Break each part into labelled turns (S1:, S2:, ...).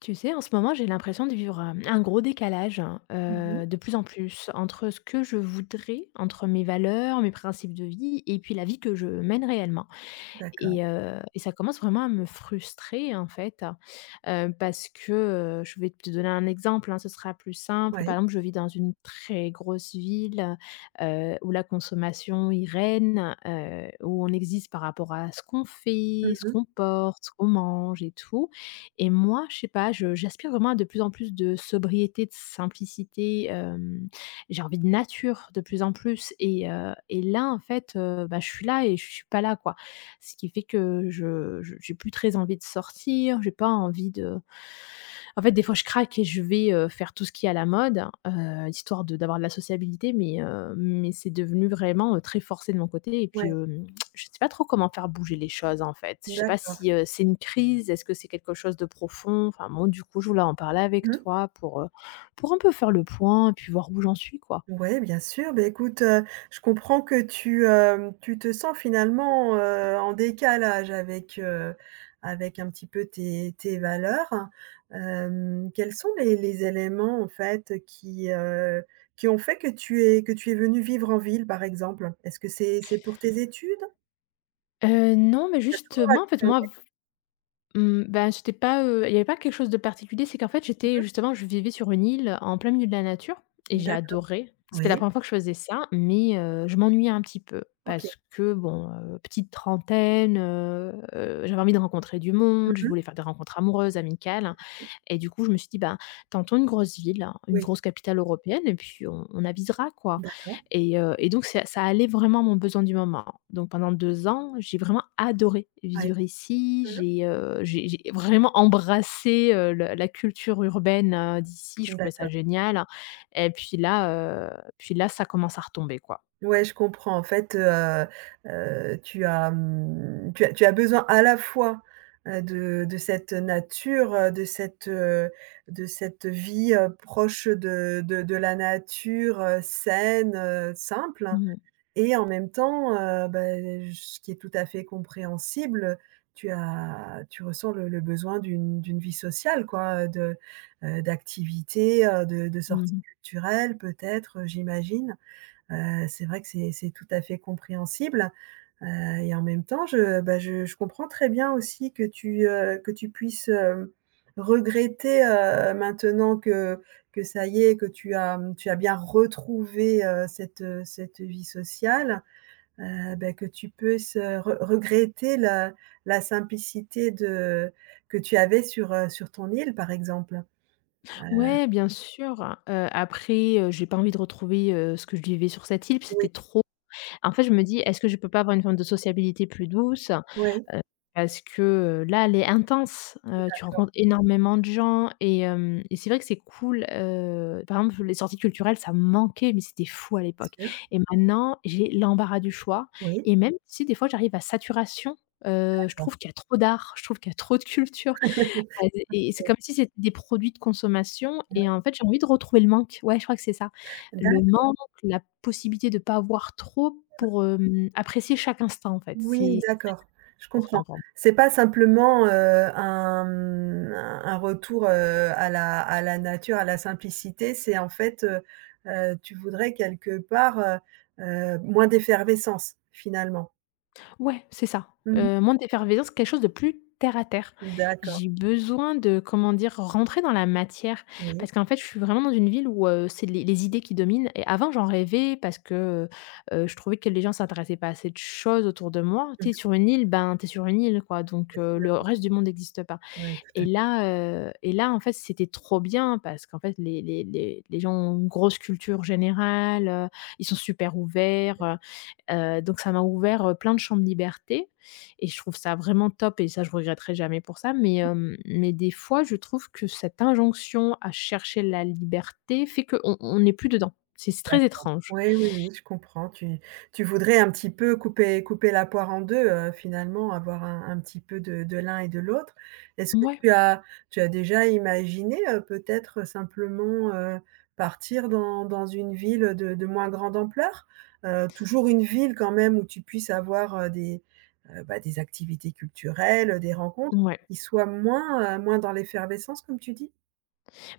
S1: Tu sais, en ce moment, j'ai l'impression de vivre un gros décalage,
S2: Mmh mh.
S1: de plus en plus, entre ce que je voudrais, entre mes valeurs, mes principes de vie, et puis la vie que je mène réellement.
S2: D'accord.
S1: Et ça commence vraiment à me frustrer, en fait, parce que, je vais te donner un exemple, hein, ce sera plus simple.
S2: Ouais.
S1: Par exemple, je vis dans une très grosse ville, où la consommation y règne, où on existe par rapport à ce qu'on fait,
S2: Mmh
S1: ce
S2: mh.
S1: qu'on porte, ce qu'on mange et tout. Et moi, je sais pas, je j'aspire vraiment à de plus en plus de sobriété, de simplicité, j'ai envie de nature de plus en plus et là, en fait, bah, je suis là et je suis pas là, quoi. Ce qui fait que je j'ai plus très envie de sortir, j'ai pas envie de, en fait, des fois, je craque et je vais, faire tout ce qui est à la mode, histoire de d'avoir de la sociabilité, mais c'est devenu vraiment, très forcé de mon côté et puis,
S2: Ouais.
S1: je sais pas trop comment faire bouger les choses, en fait. Je sais pas
S2: D'accord.
S1: si, c'est une crise? Est-ce que c'est quelque chose de profond? Enfin bon, du coup, je voulais en parler avec
S2: Mmh.
S1: toi pour un peu faire le point et puis voir où j'en suis, quoi.
S2: Ouais, bien sûr. Beh, écoute, je comprends que tu te sens finalement, en décalage avec, avec un petit peu tes valeurs. Quels sont les éléments en fait qui ont fait que tu es venue vivre en ville, par exemple? Est-ce que c'est pour tes études?
S1: Non, mais
S2: Tu as toujours
S1: justement, en fait,
S2: habité en ville?
S1: moi. Mmh, ben, c'était pas, il y avait pas quelque chose de particulier, c'est qu'en fait,
S2: Mmh
S1: j'étais
S2: mh.
S1: justement je vivais sur une île en plein milieu de la nature et j'ai
S2: D'accord.
S1: adoré. C'était la
S2: Oui.
S1: première fois que je faisais ça, mais je m'ennuyais un petit peu
S2: OK.
S1: parce que bon, petite trentaine, j'avais envie de rencontrer du
S2: Mmh
S1: monde, je
S2: mh.
S1: voulais faire des rencontres amoureuses, amicales, hein. Et du coup, je me suis dit: «Ben, tentons une grosse ville, hein, une
S2: Oui.
S1: grosse capitale européenne et puis on avisera, quoi.»
S2: D'accord.
S1: Et donc c'est ça allait vraiment à mon besoin du moment. Donc pendant 2 ans, j'ai vraiment adoré
S2: Ouais.
S1: vivre ici.
S2: Mmh mh.
S1: J'ai vraiment embrassé, le la culture urbaine, d'ici. Je trouvais
S2: D'a
S1: ça génial, hein. Et puis là, ça commence à retomber, quoi.
S2: Ouais, je comprends. En fait, tu as, tu as besoin à la fois, de cette nature, de de cette vie, proche de la nature, saine, simple
S1: Mmh mh.
S2: et en même temps, beh, ce qui est tout à fait compréhensible, tu ressens le besoin d'une vie sociale quoi, de, d'activités, de sorties
S1: Mmh.
S2: culturelles peut-être, j'imagine? C'est vrai que c'est tout à fait compréhensible, heu et en même temps, je, bah, je comprends très bien aussi que que tu puisses, regretter, maintenant que ça y est, que tu as, tu as bien retrouvé, cette, cette vie sociale, bah, que tu puisses, re regretter la la simplicité de que tu avais sur, sur ton île, par exemple. Heu,
S1: Ouais, bien sûr, après, j'ai pas envie de retrouver, ce que je vivais sur cette île, puis
S2: oui,
S1: c'était trop. En fait, je me dis: «Est-ce que je peux pas avoir une forme de sociabilité plus douce?»
S2: oui,
S1: Parce que, là, elle est intense, tu
S2: d'accord,
S1: rencontres énormément de gens et c'est vrai que c'est cool, par exemple, les sorties culturelles, ça me manquait, mais c'était fou à l'époque
S2: sûr,
S1: et maintenant, j'ai l'embarras du choix
S2: oui,
S1: et même si des fois j'arrive à saturation, je
S2: d'accord,
S1: trouve qu'il y a trop d'art, je trouve qu'il y a trop de culture. Bah, c'est
S2: oui.
S1: comme si c'était des produits de consommation et en fait, j'ai envie de retrouver le manque. Ouais, je crois que c'est ça. Le manque, la possibilité de pas avoir trop pour, apprécier chaque instant, en fait.
S2: Oui,
S1: C'est
S2: d'accord, je comprends.
S1: important pour.
S2: C'est pas simplement, un, un retour, à la nature, à la simplicité, c'est en fait, tu voudrais quelque part, moins d'effervescence, finalement?
S1: Ouais, c'est ça.
S2: Mmh.
S1: Moins d'effervescence, quelque chose de plus terre à terre.
S2: D'accord,
S1: J'ai besoin de, comment dire, rentrer dans la matière
S2: oui.
S1: parce qu'en fait, je suis vraiment dans une ville où, c'est les idées qui dominent et avant, j'en rêvais parce que, je trouvais que les gens s'intéressaient pas à cette chose autour de moi.
S2: Mmh,
S1: T'es sur une île, ben, t'es sur une île, quoi, donc
S2: bien
S1: le
S2: sûr.
S1: reste du monde n'existe pas.
S2: Ouais, tout à
S1: Et là, heu et là, en fait, c'était trop bien parce qu'en fait, les gens ont une grosse culture générale, ils sont super ouverts. Donc ça m'a ouvert, plein de champs de liberté et je trouve ça vraiment top et ça je regretterai jamais pour ça, mais des fois je trouve que cette injonction à chercher la liberté fait qu'on n'est plus dedans. C'est
S2: fait.
S1: très étrange.
S2: Oui, oui, oui, je comprends. Tu tu voudrais un petit peu couper la poire en deux, finalement, avoir un petit peu de l'un et de l'autre. Est-ce que
S1: Ouais,
S2: tu as déjà imaginé, peut-être, simplement, partir dans une ville, de moins grande ampleur? Toujours une ville quand même où tu puisses avoir, des, bah, des activités culturelles, des rencontres
S1: ouais.
S2: qui soient moins, moins dans l'effervescence comme tu dis?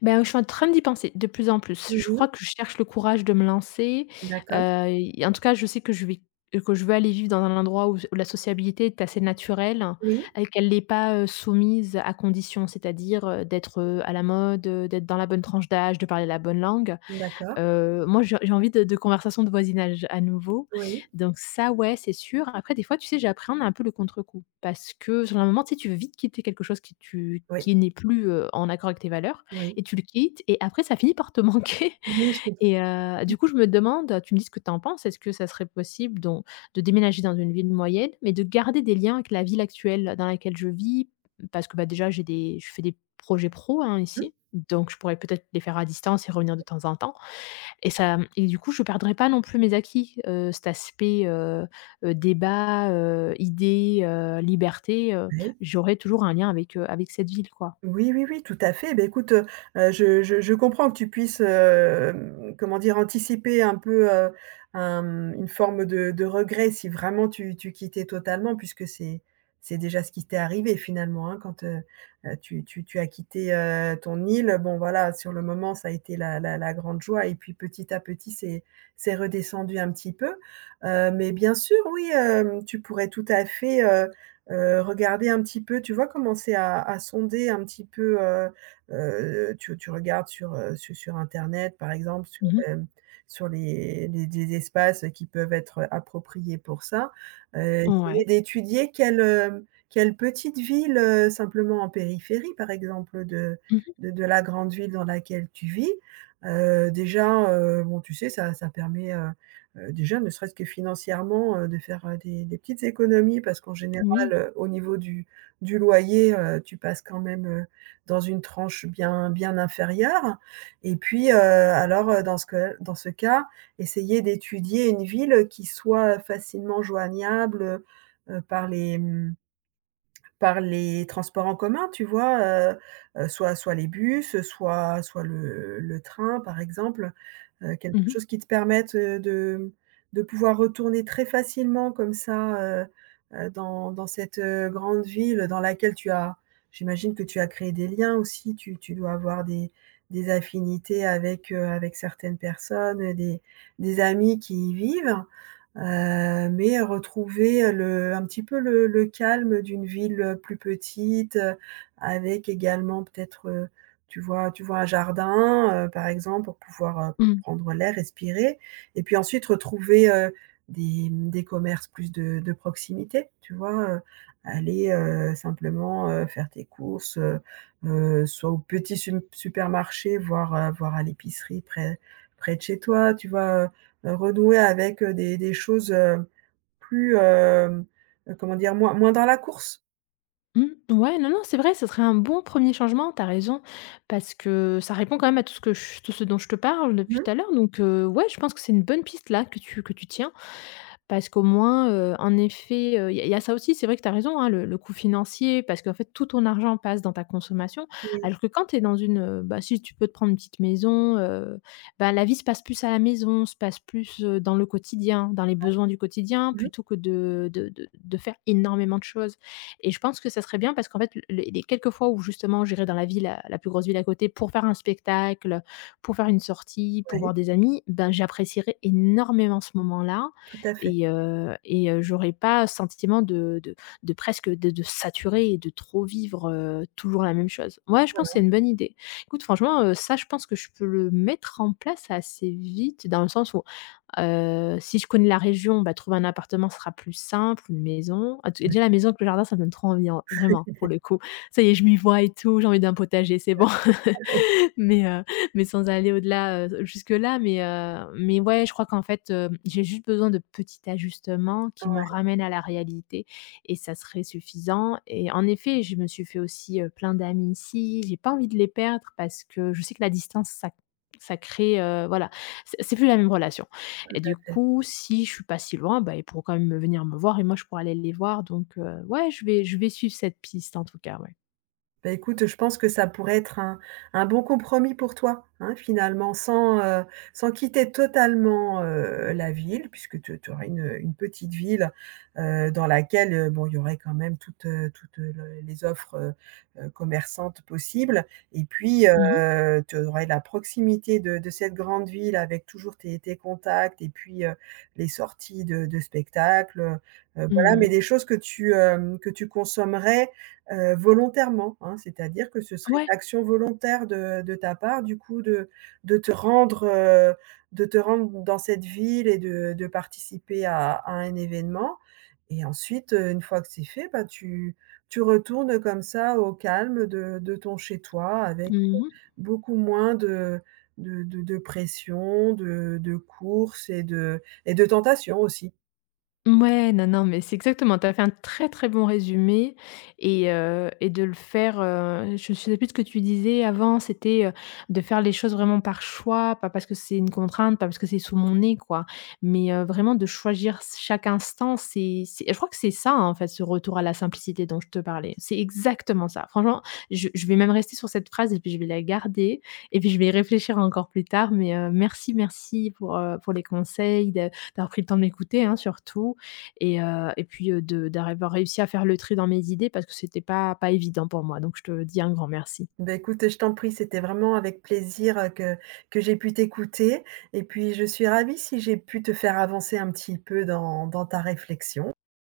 S1: Ben, je suis en train d'y penser de plus en plus. Je
S2: Mmh.
S1: crois que je cherche le courage de me lancer, heu,
S2: D'accord.
S1: et en tout cas, je sais que je vais que je veux aller vivre dans un endroit où la sociabilité est assez naturelle
S2: Oui.
S1: et qu'elle n'est pas, soumise à conditions, c'est-à-dire, d'être, à la mode, d'être dans la bonne tranche d'âge, de parler la bonne langue.
S2: D'accord.
S1: Moi j'ai envie de conversations de voisinage à nouveau,
S2: Oui.
S1: donc ça, ouais, c'est sûr. Après des fois, tu sais, j'appréhende un peu le contre-coup parce que sur un moment, tu sais, tu veux vite quitter quelque chose qui tu
S2: Oui.
S1: qui n'est plus, en accord avec tes valeurs
S2: Oui.
S1: et tu le quittes et après ça finit par te manquer
S2: Oui, je comprends.
S1: et
S2: Mmh.
S1: du coup, je me demande, tu me dis ce que tu en penses, est-ce que ça serait possible donc de déménager dans une ville moyenne, mais de garder des liens avec la ville actuelle dans laquelle je vis? Parce que, bah, déjà j'ai des je fais des projets pro, hein, ici, donc je pourrais peut-être les faire à distance et revenir de temps en temps. Et du coup, je perdrai pas non plus mes acquis, cet aspect, débat, idée, liberté,
S2: Ouais.
S1: j'aurais toujours un lien avec cette ville, quoi.
S2: Oui, oui, oui, tout à fait. Beh, écoute, je comprends que tu puisses, comment dire? Anticiper un peu, un, une forme de regret si vraiment tu quittais totalement puisque c'est déjà ce qui t'est arrivé finalement, hein, tu as quitté, ton île. Bon voilà, sur le moment, ça a été la grande joie et puis petit à petit, c'est redescendu un petit peu, mais bien sûr, oui, tu pourrais tout à fait, regarder un petit peu, tu vois, commencer à sonder un petit peu, tu regardes sur, su sur internet, par exemple, sur,
S1: Mmh.
S2: sur les des espaces qui peuvent être appropriés pour ça. Essayer
S1: Ouais.
S2: d'étudier quelle, quelle petite ville, simplement en périphérie, par exemple, de
S1: Mmh.
S2: la grande ville dans laquelle tu vis. Déjà, bon, tu sais, ça permet, déjà ne serait-ce que financièrement, de faire, des petites économies parce qu'en général,
S1: Oui.
S2: au niveau du loyer, tu passes quand même, dans une tranche bien inférieure et puis, alors, dans ce que dans ce cas, essayer d'étudier une ville qui soit facilement joignable, par par les transports en commun, tu vois? Heu soit les bus, soit le train, par exemple. Quelque
S1: Mmh mh.
S2: chose qui te permette, de pouvoir retourner très facilement comme ça, dans cette, grande ville dans laquelle tu as j'imagine que tu as créé des liens aussi, tu dois avoir des affinités avec, avec certaines personnes, des amis qui y vivent. Mais retrouver, le un petit peu le calme d'une ville, plus petite, avec également peut-être, tu vois un jardin, par exemple pour pouvoir,
S1: Mmh.
S2: prendre l'air, respirer et puis ensuite retrouver, des, des commerces plus de proximité, tu vois? Aller, simplement, faire tes courses, soit au petit supermarché, voire, voire à l'épicerie près de chez toi, tu vois? Renouer avec, des choses, plus, comment dire? Moins dans la course.
S1: Mmh. Ouais, non, non, c'est vrai, ce serait un bon premier changement, t'as raison, parce que ça répond quand même à tout ce dont je te parle depuis
S2: Mmh.
S1: tout à l'heure, donc ouais, je pense que c'est une bonne piste là que tu tiens. Parce qu'au moins, en effet, il y a ça aussi, c'est vrai que tu as raison, hein, le coût financier parce qu'en fait tout ton argent passe dans ta consommation.
S2: Oui.
S1: Alors que quand tu es bah, si tu peux te prendre une petite maison, bah, la vie se passe plus à la maison, se passe plus, dans le quotidien, dans les besoins du quotidien
S2: Mmh.
S1: plutôt que de faire énormément de choses et je pense que ça serait bien parce qu'en fait l les quelques fois où justement j'irai dans la ville, la plus grosse ville à côté pour faire un spectacle, pour faire une sortie, pour
S2: Oui,
S1: voir des amis, ben, j'apprécierais énormément ce moment-là
S2: tout à fait.
S1: et j'aurais pas ce sentiment de presque de saturer et de trop vivre, toujours la même chose. Ouais, je
S2: Voilà,
S1: pense que c'est une bonne idée. Écoute franchement, ça je pense que je peux le mettre en place assez vite dans le sens où, si je connais la région, bah, trouver un appartement sera plus simple, une maison. Ah,
S2: ouais.
S1: déjà la maison avec le jardin, ça me donne trop envie, hein, vraiment pour le coup. Ça y est, je m'y vois et tout, j'ai envie d'un potager, c'est bon. Mais heu mais sans aller au-delà, jusque-là, mais ouais, je crois qu'en fait, j'ai juste besoin de petits ajustements qui me
S2: Ouais,
S1: ramènent à la réalité et ça serait suffisant et en effet, je me suis fait aussi, plein d'amis ici. J'ai pas envie de les perdre parce que je sais que la distance, ça crée, voilà, c'est plus la même relation et du
S2: ouais.
S1: coup, si je suis pas si loin, bah, ils pourront quand même venir me voir et moi, je pourrais aller les voir donc ouais, je vais suivre cette piste en tout cas, ouais.
S2: Bah, écoute, je pense que ça pourrait être un bon compromis pour toi, hein, finalement, sans, sans quitter totalement, la ville puisque tu aurais une petite ville, dans laquelle, bon, il y aurait quand même toutes, le les offres, commerçantes possibles et puis,
S1: Mmh mh.
S2: tu aurais la proximité de cette grande ville avec toujours tes contacts et puis, les sorties de spectacles, voilà,
S1: Mmh.
S2: mais des choses que que tu consommerais volontairement, hein. C'est-à-dire que ce serait
S1: Ouais.
S2: une action volontaire de ta part, du coup, de te rendre, de te rendre dans cette ville et de participer à un événement et ensuite, une fois que c'est fait, bah, tu retournes comme ça au calme de ton chez toi avec,
S1: Mmh mh.
S2: beaucoup moins de pression, de courses et de tentations aussi.
S1: Ouais, non, non, mais c'est exactement, tu as fait un très, très bon résumé et de le faire, je ne sais plus de ce que tu disais avant, c'était, de faire les choses vraiment par choix, pas parce que c'est une contrainte, pas parce que c'est sous mon nez, quoi. Mais vraiment de choisir chaque instant, c'est je crois que c'est ça, hein, en fait, ce retour à la simplicité dont je te parlais. C'est exactement ça. Franchement, je vais même rester sur cette phrase et puis je vais la garder et puis je vais y réfléchir encore plus tard. Mais merci, merci pour les conseils, de d'avoir pris le temps de m'écouter, hein, surtout et puis, de d'avoir réussi à faire le tri dans mes idées parce que c'était pas évident pour moi. Donc je te dis un grand merci.
S2: Ben écoute, je t'en prie, c'était vraiment avec plaisir, que j'ai pu t'écouter et puis je suis ravie si j'ai pu te faire avancer un petit peu dans ta réflexion.